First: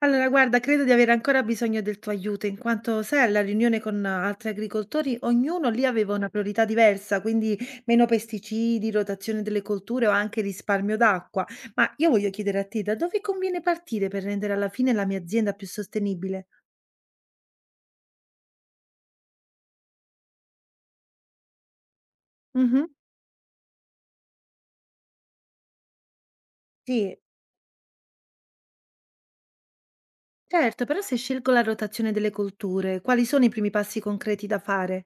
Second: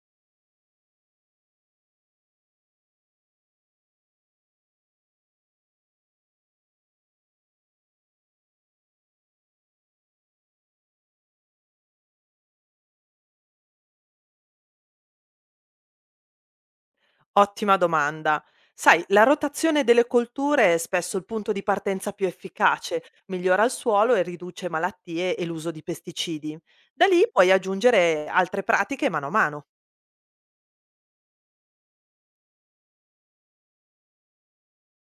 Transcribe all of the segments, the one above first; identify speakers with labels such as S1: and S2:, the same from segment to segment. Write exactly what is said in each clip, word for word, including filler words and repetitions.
S1: Allora, guarda, credo di avere ancora bisogno del tuo aiuto, in quanto, sai, alla riunione con altri agricoltori, ognuno lì aveva una priorità diversa, quindi meno pesticidi, rotazione delle colture o anche risparmio d'acqua. Ma io voglio chiedere a te, da dove conviene partire per rendere alla fine la mia azienda più sostenibile?
S2: Ottima domanda. Sai, la rotazione delle colture è spesso il punto di partenza più
S1: Mhm.
S2: efficace, migliora il suolo e riduce malattie e l'uso di pesticidi. Da
S1: Sì.
S2: lì puoi aggiungere altre pratiche mano a mano.
S1: Certo, però se scelgo la rotazione delle colture, quali sono i primi passi concreti da fare?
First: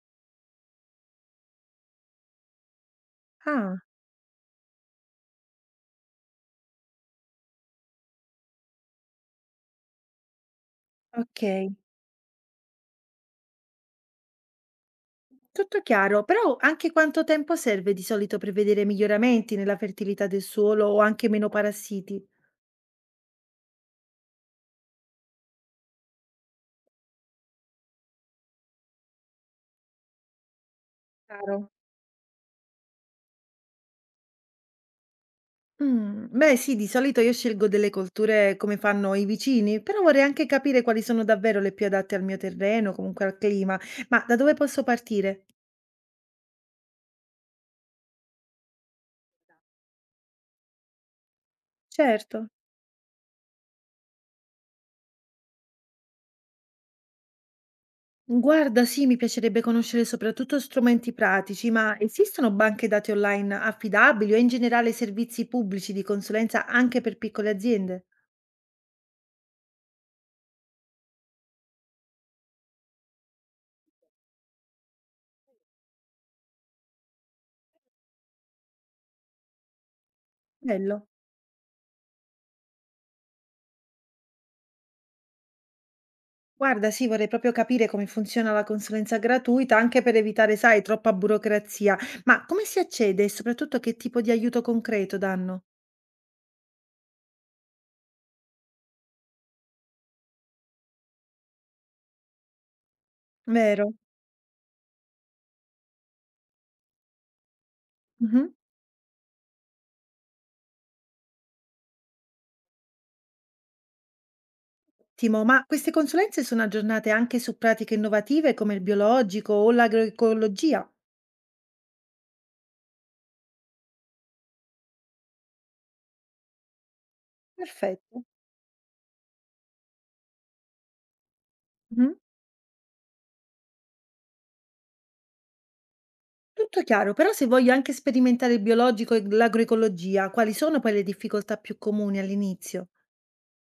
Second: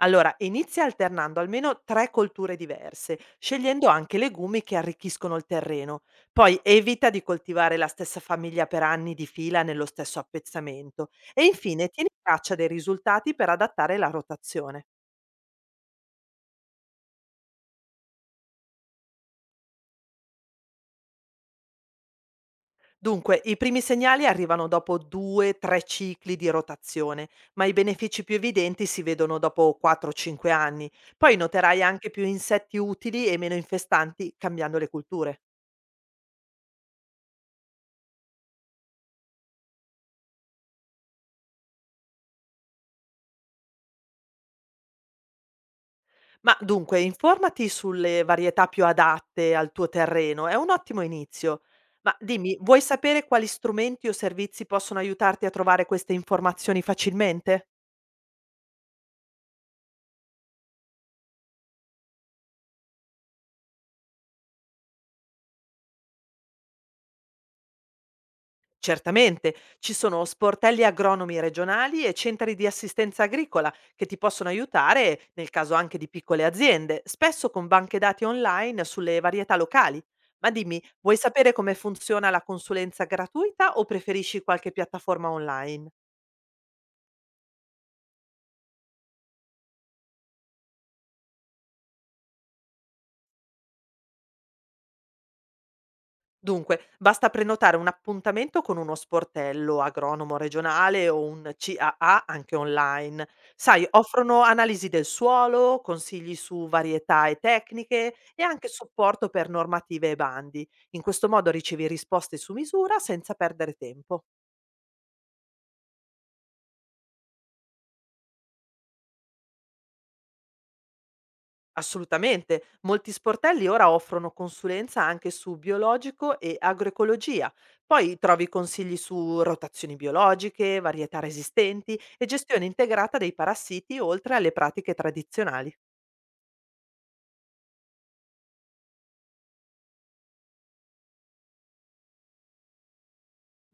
S2: Allora, inizia alternando almeno tre colture diverse,
S1: Ah,
S2: scegliendo anche legumi che arricchiscono il terreno. Poi evita di coltivare la stessa famiglia per anni di fila nello stesso appezzamento. E
S1: ok.
S2: infine tieni traccia dei risultati per adattare la rotazione.
S1: Tutto chiaro, però anche quanto tempo serve di solito per vedere miglioramenti nella fertilità del suolo o anche meno parassiti?
S2: Dunque, i primi segnali arrivano dopo due tre cicli di rotazione, ma i benefici più evidenti si vedono dopo quattro cinque anni. Poi
S1: Chiaro.
S2: noterai anche più insetti utili e meno infestanti cambiando le culture.
S1: Mm, beh, sì, di solito io scelgo delle colture come fanno i vicini, però vorrei anche capire quali sono davvero le più adatte al mio terreno, comunque al clima. Ma da dove posso partire?
S2: Ma dunque, informati sulle varietà più adatte al tuo terreno, è un ottimo inizio. Ma
S1: Certo.
S2: dimmi, vuoi sapere quali strumenti o servizi possono aiutarti a trovare queste informazioni facilmente?
S1: Guarda, sì, mi piacerebbe conoscere soprattutto strumenti pratici, ma esistono banche dati online affidabili o in generale servizi pubblici di consulenza anche per piccole aziende?
S2: Certamente, ci sono sportelli agronomi regionali e centri di assistenza agricola che ti possono aiutare nel caso anche di piccole aziende, spesso con banche dati online sulle varietà locali. Ma dimmi,
S1: Bello.
S2: vuoi sapere come funziona la consulenza gratuita o preferisci qualche piattaforma online?
S1: Guarda, sì, vorrei proprio capire come funziona la consulenza gratuita, anche per evitare, sai, troppa burocrazia. Ma come si accede e soprattutto che tipo di aiuto concreto danno?
S2: Dunque, basta prenotare un appuntamento con uno sportello, agronomo regionale o un C A A anche online. Sai,
S1: Vero?
S2: offrono analisi del suolo, consigli su varietà e tecniche e
S1: Mhm.
S2: anche supporto per normative e bandi. In questo modo ricevi risposte su misura senza perdere tempo.
S1: Ottimo, ma queste consulenze sono aggiornate anche su pratiche innovative come il biologico o l'agroecologia?
S2: Assolutamente, molti sportelli ora offrono consulenza anche su biologico e agroecologia. Poi
S1: Perfetto.
S2: trovi consigli su rotazioni biologiche, varietà resistenti
S1: Mhm.
S2: e gestione integrata dei parassiti oltre alle pratiche tradizionali.
S1: Tutto chiaro, però se voglio anche sperimentare il biologico e l'agroecologia, quali sono poi le difficoltà più comuni all'inizio?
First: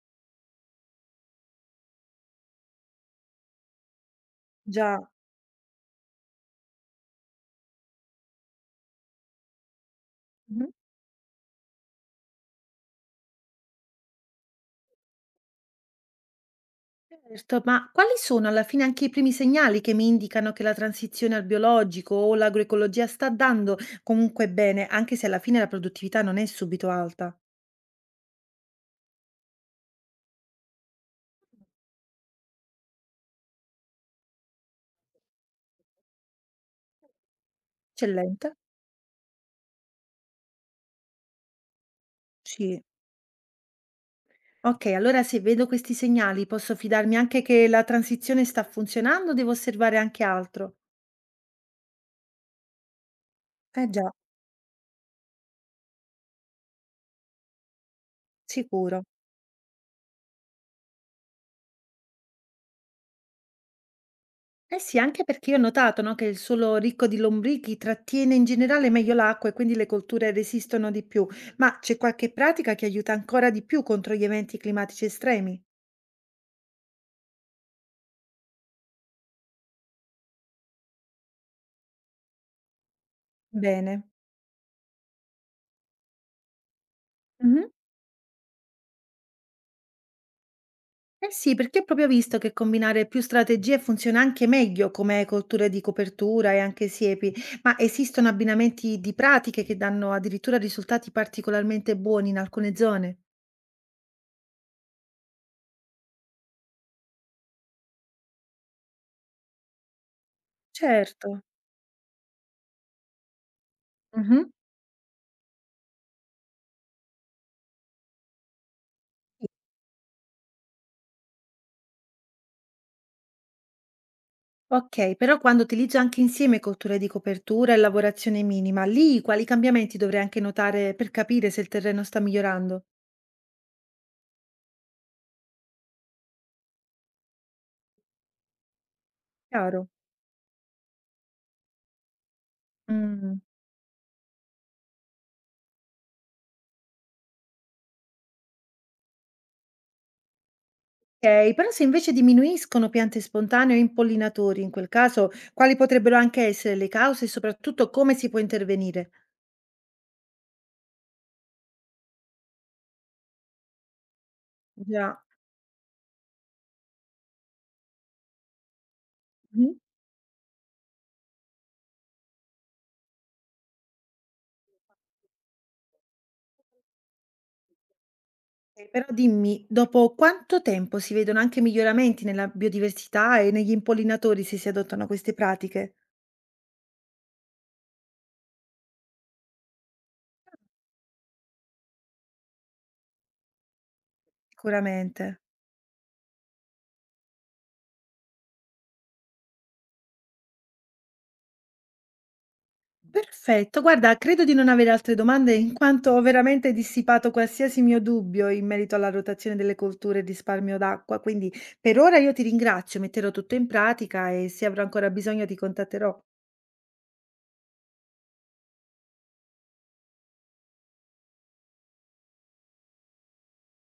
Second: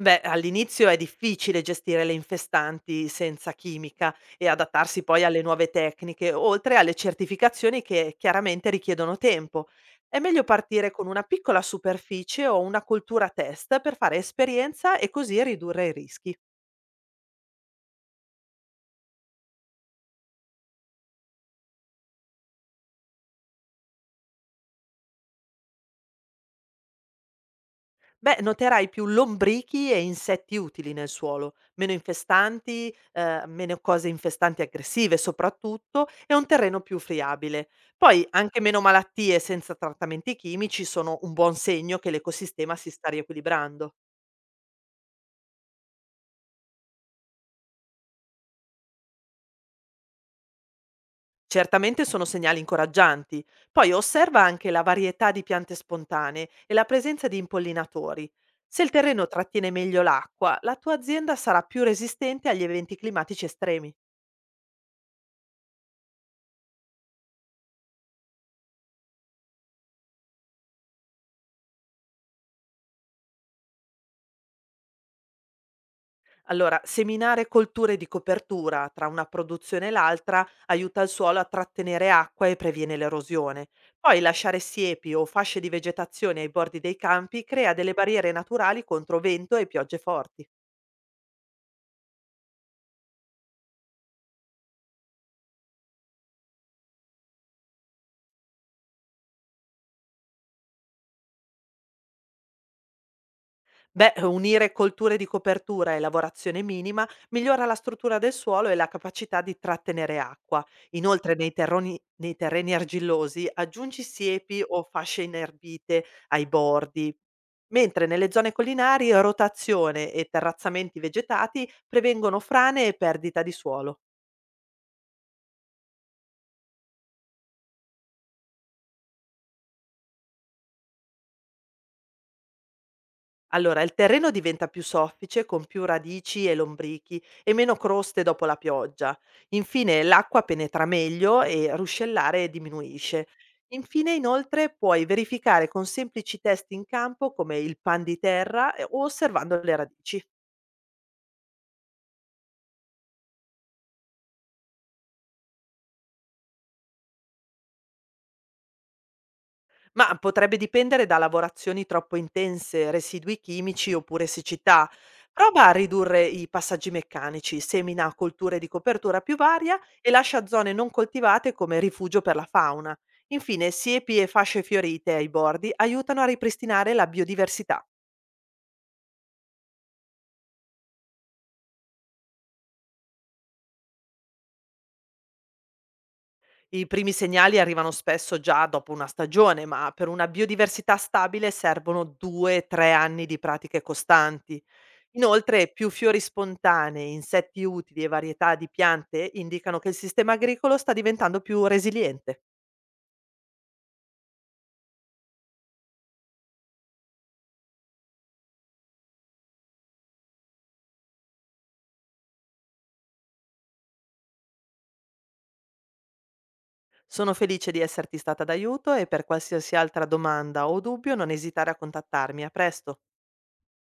S2: Beh, all'inizio è difficile gestire le infestanti senza chimica e adattarsi
S1: Già.
S2: poi alle nuove tecniche, oltre alle certificazioni che chiaramente richiedono tempo. È meglio partire con una piccola superficie o una coltura test per fare esperienza e così ridurre i rischi.
S1: Certo, ma quali sono alla fine anche i primi segnali che mi indicano che la transizione al biologico o l'agroecologia sta dando comunque bene, anche se alla fine la produttività non è subito alta?
S2: Beh, noterai più lombrichi e insetti utili nel suolo, meno infestanti, eh, meno cose infestanti aggressive soprattutto, e un terreno più friabile.
S1: C'è
S2: Poi
S1: lenta?
S2: anche meno malattie senza trattamenti chimici sono un buon segno che l'ecosistema
S1: Sì.
S2: si sta riequilibrando.
S1: Ok, allora se vedo questi segnali posso fidarmi anche che la transizione sta funzionando o devo osservare anche altro?
S2: Certamente sono segnali incoraggianti.
S1: Eh
S2: Poi
S1: già,
S2: osserva anche la varietà di piante spontanee e la presenza di impollinatori. Se il
S1: sicuro.
S2: terreno trattiene meglio l'acqua, la tua azienda sarà più resistente agli eventi climatici estremi.
S1: Eh sì, anche perché io ho notato, no, che il suolo ricco di lombrichi trattiene in generale meglio l'acqua e quindi le colture resistono di più. Ma c'è qualche pratica che aiuta ancora di più contro gli eventi climatici estremi?
S2: Allora, seminare colture di copertura tra una produzione e l'altra aiuta il suolo a trattenere acqua e previene l'erosione.
S1: Bene.
S2: Poi lasciare siepi o fasce di vegetazione ai bordi dei campi
S1: Mhm.
S2: crea delle barriere naturali contro vento e piogge forti.
S1: Eh sì, perché ho proprio visto che combinare più strategie funziona anche meglio come colture di copertura e anche siepi, ma esistono abbinamenti di pratiche che danno addirittura risultati particolarmente buoni in alcune zone.
S2: Beh, unire colture di copertura e lavorazione minima migliora la struttura del suolo e la capacità di trattenere acqua.
S1: Certo.
S2: Inoltre, nei, terroni- nei terreni argillosi aggiungi
S1: Mhm.
S2: siepi o fasce inerbite ai bordi, mentre nelle zone collinari rotazione e terrazzamenti vegetati prevengono frane e perdita di suolo.
S1: Okay, però quando utilizzo anche insieme cotture di copertura e lavorazione minima, lì quali cambiamenti dovrei anche notare per capire se il terreno sta migliorando?
S2: Allora, il terreno diventa più soffice, con più radici e lombrichi e meno croste dopo la pioggia.
S1: Chiaro.
S2: Infine, l'acqua penetra meglio e ruscellare diminuisce.
S1: Mm.
S2: Infine, inoltre, puoi verificare con semplici test in campo come il pan di terra eh, o osservando le radici.
S1: Okay, però se invece diminuiscono piante spontanee o impollinatori, in quel caso quali potrebbero anche essere le cause e soprattutto come si può intervenire?
S2: Ma potrebbe dipendere da lavorazioni troppo intense, residui chimici oppure siccità.
S1: Già.
S2: Prova a ridurre i passaggi meccanici, semina colture di copertura più
S1: Mhm.
S2: varia e lascia zone non coltivate come rifugio per la fauna. Infine, siepi e fasce fiorite ai bordi aiutano a ripristinare la biodiversità.
S1: Eh, però dimmi, dopo quanto tempo si vedono anche miglioramenti nella biodiversità e negli impollinatori se si adottano queste pratiche?
S2: I primi segnali arrivano spesso già dopo una stagione, ma per una biodiversità stabile servono due tre anni di pratiche costanti.
S1: Sicuramente.
S2: Inoltre più fiori spontanei, insetti utili e varietà di piante indicano che il sistema agricolo sta diventando più resiliente.
S1: Perfetto, guarda, credo di non avere altre domande in quanto ho veramente dissipato qualsiasi mio dubbio in merito alla rotazione delle colture e il risparmio d'acqua, quindi per ora io ti ringrazio, metterò tutto in pratica e se avrò ancora bisogno ti contatterò.
S2: Sono felice di esserti stata d'aiuto e per qualsiasi altra domanda o dubbio non esitare a contattarmi. A presto!